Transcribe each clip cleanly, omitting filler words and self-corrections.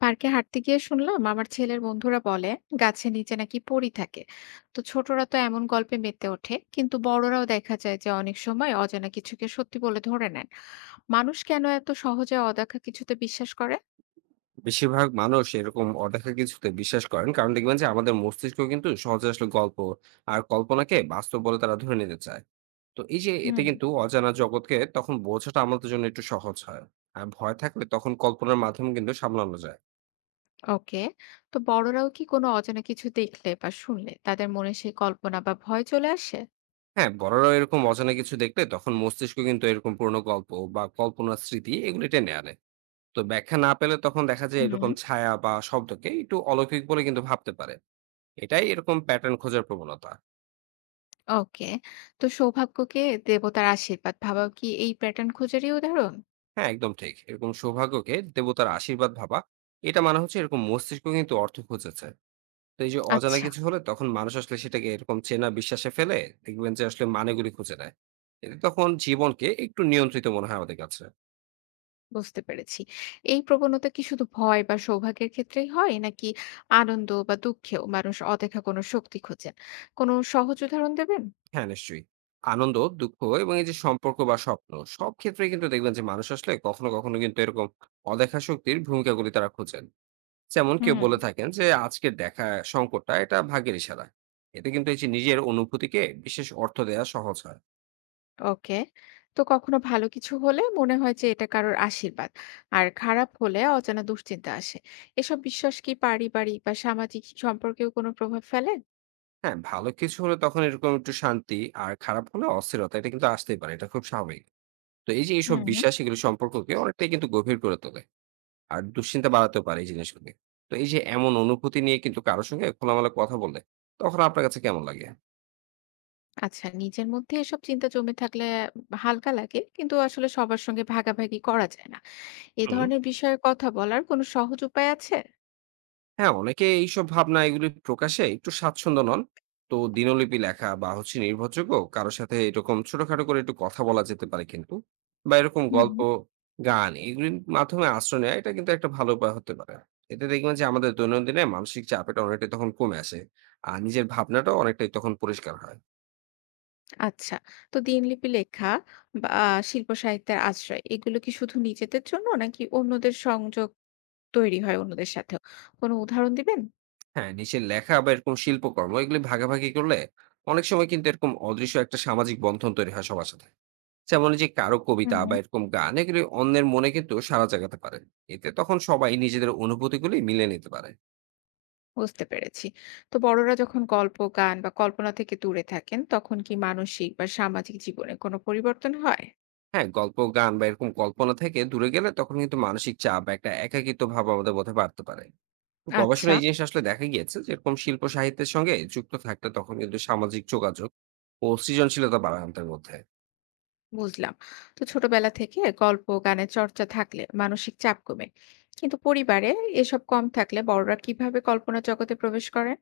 পার্কে হাঁটতে গিয়ে শুনলাম আমার ছেলের বন্ধুরা বলে গাছের নিচে নাকি পড়ি থাকে। তো ছোটরা তো এমন গল্পে মেতে ওঠে, কিন্তু বড়রাও দেখা যায় যে অনেক সময় অজানা কিছুকে সত্যি বলে ধরে নেন। মানুষ কেন এত সহজে অদেখা কিছুতে বিশ্বাস করে? বেশিরভাগ মানুষ এরকম অদেখা কিছুতে বিশ্বাস করেন, কারণ দেখবেন যে আমাদের মস্তিষ্ক কিন্তু সহজে আসলে গল্প আর কল্পনাকে বাস্তব বলে তারা ধরে নিতে চায়। তো এই যে এতে হুম। কিন্তু অজানা জগৎকে তখন বোঝাটা আমাদের জন্য একটু সহজ হয়। আর ভয় থাকলে তখন কল্পনার মাধ্যমে কিন্তু সামলানো যায়। ওকে। তো বড়রাও কি কোনো অজানা কিছু দেখলে বা শুনলে তাদের মনে সেই কল্পনা বা ভয় চলে আসে? হ্যাঁ, বড়রাও এরকম অজানা কিছু দেখলে তখন মস্তিষ্ক কিন্তু এরকম পুরনো গল্প বা কল্পনার স্মৃতি এগুলি টেনে আনে। তো ব্যাখ্যা না পেলে তখন দেখা যায় হুম। এরকম ছায়া বা শব্দকে একটু অলৌকিক বলে কিন্তু ভাবতে পারে। এটাই এরকম প্যাটার্ন খোঁজার প্রবণতা। ওকে। তো সৌভাগ্যকে দেবতার আশীর্বাদ ভাবাও কি এই প্যাটার্ন খোঁজারই উদাহরণ? হ্যাঁ, একদম ঠিক, এরকম সৌভাগ্যকে দেবতার আশীর্বাদ ভাবা, এটা মানে হচ্ছে এরকম মস্তিষ্ক কিন্তু অর্থ খুঁজেছে। তো এই যে অজানা আচ্ছা, কিছু হলে তখন মানুষ আসলে সেটাকে এরকম চেনা বিশ্বাসে ফেলে, দেখবেন যে আসলে মানেগুলি খুঁজে নেয়। এতে তখন জীবনকে একটু নিয়ন্ত্রিত মনে হয় আমাদের কাছে। বুঝতে পেরেছি। এই প্রবণতা কি শুধু ভয় বা সৌভাগ্যের ক্ষেত্রেই হয়? নাকি আনন্দ বা দুঃখেও মানুষ অদেখা কোনো শক্তি খোঁজেন? কোনো সহজ উদাহরণ দেবেন? হ্যাঁ, নিশ্চয়ই। আনন্দ, দুঃখ এবং এই যে সম্পর্ক বা স্বপ্ন, সব ক্ষেত্রে কিন্তু দেখবেন যে মানুষ আসলে কখনো কখনো কিন্তু এরকম অদেখা শক্তির ভূমিকাগুলি তারা খোঁজেন। যেমন কেউ হুম। বলে থাকেন যে আজকের দেখা সংকটটা এটা ভাগ্যের ইশারা। এতে কিন্তু এই যে নিজের অনুভূতিকে বিশেষ অর্থ দেওয়া সহজ হয়। ওকে। তো কখনো ভালো কিছু হলে মনে হয় যে এটা কারোর আশীর্বাদ, আর খারাপ হলে অজানা দুশ্চিন্তা আসে। এসব বিশ্বাস কি পারিবারিক বা সামাজিক সম্পর্কেও কোনো প্রভাব ফেলে? হ্যাঁ, ভালো কিছু হলে তখন এরকম একটু শান্তি, আর খারাপ হলে অস্থিরতা, এটা কিন্তু আসতেই পারে, এটা খুব স্বাভাবিক। তো এই যে এইসব হুম, হুম। বিশ্বাস এগুলো সম্পর্ককে অনেকটাই কিন্তু গভীর করে তোলে। আর দুশ্চিন্তা বাড়াতেও পারে এই জিনিসগুলি। তো এই যে এমন অনুভূতি নিয়ে কিন্তু কারোর সঙ্গে খোলামেলা কথা বললে তখন আপনার কাছে কেমন লাগে? আচ্ছা, নিজের মধ্যে এসব চিন্তা জমে থাকলে হালকা লাগে, কিন্তু আসলে সবার সঙ্গে ভাগাভাগি করা যায় না। এ হুম। ধরনের বিষয়ে কথা বলার কোনো সহজ উপায় আছে? হ্যাঁ, অনেকে এইসব ভাবনা এগুলি প্রকাশে একটু স্বাচ্ছন্দ্য নন। তো দিনলিপি লেখা বা হচ্ছে নির্ভরযোগ্য কারো সাথে এরকম ছোটখাটো করে একটু কথা বলা যেতে পারে কিন্তু। বা এরকম হুম। গল্প, গান এগুলির মাধ্যমে আশ্রয় নেওয়া, এটা কিন্তু একটা ভালো উপায় হতে পারে। এতে দেখবেন যে আমাদের দৈনন্দিনে মানসিক চাপ এটা অনেকটাই তখন কমে আসে। আর নিজের ভাবনাটাও অনেকটাই তখন পরিষ্কার হয়। আচ্ছা। তো দিনলিপি লেখা বা শিল্প সাহিত্যের আশ্রয় এগুলো কি শুধু নিজেদের জন্য, নাকি অন্যদের সংযোগ তৈরি হয় অন্যদের সাথেও? কোনো উদাহরণ দিবেন? হ্যাঁ, নিজের লেখা বা এরকম শিল্পকর্ম এগুলি ভাগাভাগি করলে অনেক সময় কিন্তু এরকম অদৃশ্য একটা সামাজিক বন্ধন তৈরি হয় সবার সাথে। যেমন এই যে কারো হুম। কবিতা বা এরকম গান এগুলি অন্যের মনে কিন্তু সাড়া জাগাতে পারে। এতে তখন সবাই নিজেদের অনুভূতিগুলি মিলে নিতে পারে। বুঝতে পেরেছি। তো বড়রা যখন গল্প, গান বা কল্পনা থেকে দূরে থাকেন তখন কি মানসিক বা সামাজিক জীবনে কোনো পরিবর্তন হয়? হ্যাঁ, গল্প, গান বা এরকম কল্পনা থেকে দূরে গেলে তখন কিন্তু মানসিক চাপ বা একটা একাকিত্ব ভাব আমাদের মধ্যে বাড়তে পারে। তো আচ্ছা। গবেষণায় এই জিনিস আসলে দেখা গিয়েছে যে এরকম শিল্প সাহিত্যের সঙ্গে যুক্ত থাকলে তখন কিন্তু সামাজিক যোগাযোগ ও সৃজনশীলতা বাড়ে আমাদের মধ্যে। বুঝলাম। তো ছোটবেলা থেকে গল্প গানের চর্চা থাকলে মানসিক চাপ কমে, কিন্তু পরিবারে এসব কম থাকলে বড়রা কিভাবে কল্পনা জগতে প্রবেশ করে?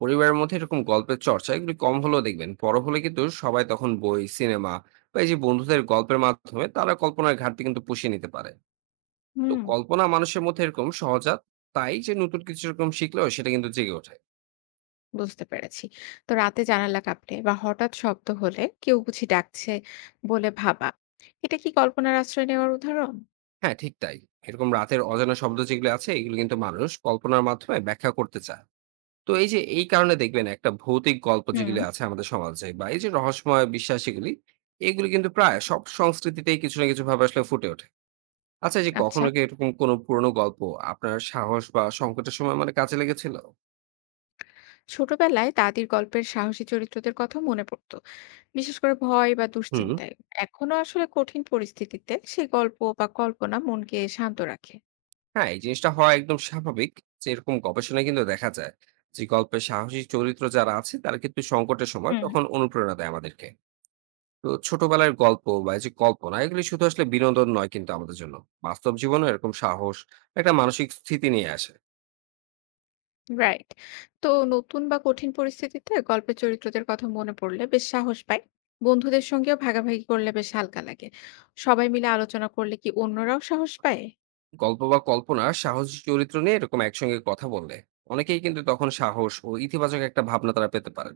পরিবারের মধ্যে এরকম গল্পের চর্চা এগুলি কম হলেও দেখবেন বড় হলে কিন্তু সবাই তখন বই, সিনেমা বা এই যে বন্ধুদের গল্পের মাধ্যমে তারা কল্পনার ঘাটতি কিন্তু পুষিয়ে নিতে পারে। তো হুম। কল্পনা মানুষের মধ্যে এরকম সহজাত, তাই যে নতুন কিছু এরকম শিখলেও সেটা কিন্তু জেগে ওঠে। বুঝতে পেরেছি। তো রাতে জানালা কাঁপলে বা হঠাৎ শব্দ হলে কেউ বুঝি ডাকছে বলে ভাবা, এটা কি কল্পনার আশ্রয় নেওয়ার উদাহরণ? হ্যাঁ, ঠিক তাই। এরকম রাতের অজানা শব্দ যেগুলো আছে এগুলো কিন্তু মানুষ কল্পনার মাধ্যমে ব্যাখ্যা করতে চায়। তো এই যে এই কারণে দেখবেন একটা ভৌতিক গল্প হুম। যেগুলি আছে আমাদের সমাজে বা এই যে রহস্যময় বিশ্বাস এগুলি, এগুলি কিন্তু প্রায় সব সংস্কৃতিতেই কিছু না কিছু ভাবে আসলে ফুটে ওঠে। আচ্ছা, এই যে আচ্ছা। কখনো কি এরকম কোনো পুরনো গল্প আপনার সাহস বা সংকটের সময় মানে কাজে লেগেছিল? ছোটবেলায় দাদির গল্পের সাহসী চরিত্রদের কথা মনে পড়তো, বিশেষ করে ভয় বা হুম। দুশ্চিন্তায়। এখনো আসলে কঠিন পরিস্থিতিতে সেই গল্প বা কল্পনা মনকে শান্ত রাখে। হ্যাঁ, এই জিনিসটা হওয়া একদম স্বাভাবিক। যে এরকম গবেষণায় কিন্তু দেখা যায় যে গল্পের সাহসী চরিত্র যারা আছে তারা কিন্তু সংকটের সময় হুম। তখন অনুপ্রেরণা দেয় আমাদেরকে। তো ছোটবেলার গল্প বা এই যে কল্পনা এগুলি শুধু আসলে বিনোদন নয় কিন্তু আমাদের জন্য। বাস্তব জীবনে এরকম সাহস, একটা মানসিক স্থিতি নিয়ে আসে। রাইট। তো নতুন বা কঠিন পরিস্থিতিতে গল্পের চরিত্রদের কথা মনে পড়লে বেশ সাহস পাই, বন্ধুদের সঙ্গেও ভাগাভাগি করলে বেশ হালকা লাগে। সবাই মিলে আলোচনা করলে কি অন্যরাও সাহস পায়? গল্প বা কল্পনা সাহসী চরিত্র নিয়ে এরকম একসঙ্গে কথা বললে অনেকেই কিন্তু তখন সাহস ও ইতিবাচক একটা ভাবনা তারা পেতে পারেন।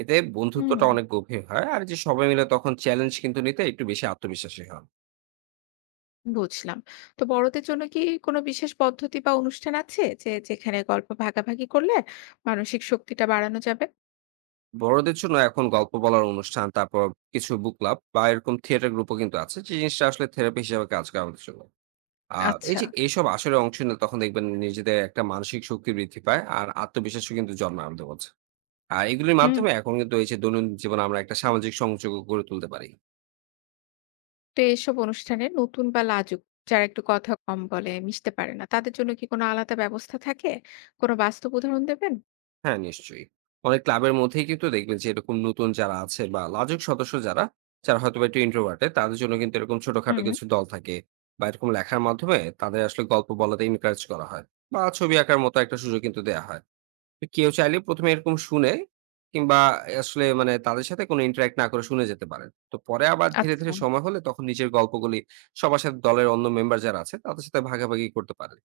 এতে হুম। বন্ধুত্বটা অনেক গভীর হয়। আর এই যে সবাই মিলে তখন চ্যালেঞ্জ কিন্তু নিতে একটু বেশি আত্মবিশ্বাসী হন। বুঝলাম। তো বড়দের জন্য কি কোনো বিশেষ পদ্ধতি বা অনুষ্ঠান আছে যে যেখানে গল্প ভাগাভাগি করলে মানসিক শক্তিটা বাড়ানো যাবে? বড়দের জন্য এখন গল্প বলার অনুষ্ঠান, তারপর কিছু বুক ক্লাব বা এরকম থিয়েটার গ্রুপও কিন্তু আছে। যে জিনিসটা আসলে থেরাপি হিসেবে কাজ করে আমাদের জন্য। আর এই আচ্ছা। যে এইসব আসরে অংশ নিলে তখন দেখবেন নিজেদের একটা মানসিক শক্তি বৃদ্ধি পায় আর আত্মবিশ্বাসও কিন্তু জন্মায় আমাদের মধ্যে। আর এগুলির হুম। মাধ্যমে এখন কিন্তু এই যে দৈনন্দিন জীবনে আমরা একটা সামাজিক সংযোগও গড়ে তুলতে পারি। তো এসব অনুষ্ঠানে নতুন বা লাজুক, যারা একটু কথা কম বলে মিশতে পারে না, তাদের জন্য কি কোনো আলাদা ব্যবস্থা থাকে? কোনো বাস্তব উদাহরণ দেবেন? হ্যাঁ, নিশ্চয়ই। অনেক ক্লাবের মধ্যেই কিন্তু দেখবেন যে এরকম নতুন যারা আছে বা লাজুক সদস্য যারা, যারা হয়তোবা একটু introverted, তাদের জন্য কিন্তু এরকম ছোটখাটো কিছু দল থাকে। বা এরকম লেখার মাধ্যমে তাদের আসলে গল্প বলাতে encourage করা হয়, বা ছবি আঁকার মতো একটা সুযোগ কিন্তু দেয়া হয়। তো কেউ চাইলে ১ম এ এরকম শুনে, কিংবা আসলে মানে তাদের সাথে কোনো interact না করে শুনে যেতে পারেন। তো পরে আবার ধীরে, আচ্ছা, ধীরে সময় হলে তখন নিজের গল্পগুলি সবার সাথে, দলের অন্য মেম্বার যারা আছে তাদের সাথে ভাগাভাগি করতে পারেন।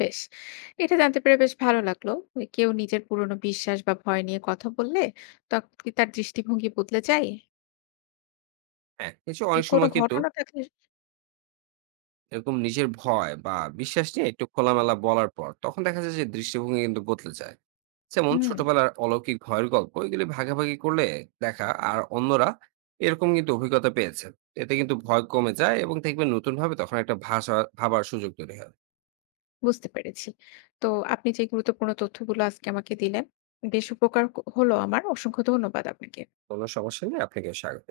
বেশ। এটা জানতে পেরে বেশ ভালো লাগলো। ওই কেউ নিজের পুরনো বিশ্বাস বা ভয় নিয়ে কথা বললে তখন কি তার দৃষ্টিভঙ্গি বদলে যায়? হ্যাঁ, এই যে যে অনেক কোনো সময় কিন্তু ঘটনা থাকলে? এরকম নিজের ভয় বা বিশ্বাস নিয়ে একটু খোলামেলা বলার পর তখন দেখা যায় যে দৃষ্টিভঙ্গি কিন্তু বদলে যায়। যেমন হুম, ছোটবেলার অলৌকিক ভয়ের গল্প এগুলি ভাগাভাগি করলে, দেখা আর অন্যরা এরকম কিন্তু অভিজ্ঞতা পেয়েছে, এতে কিন্তু ভয় কমে যায় এবং দেখবেন নতুন ভাবে তখন একটা ভাষা ভাবার সুযোগ তৈরি হয়। বুঝতে পেরেছি। তো আপনি যে গুরুত্বপূর্ণ তথ্যগুলো আজকে আমাকে দিলেন, বেশ উপকার ক হলো আমার। অসংখ্য ধন্যবাদ আপনাকে। কোনো সমস্যা নেই, আপনাকে স্বাগত।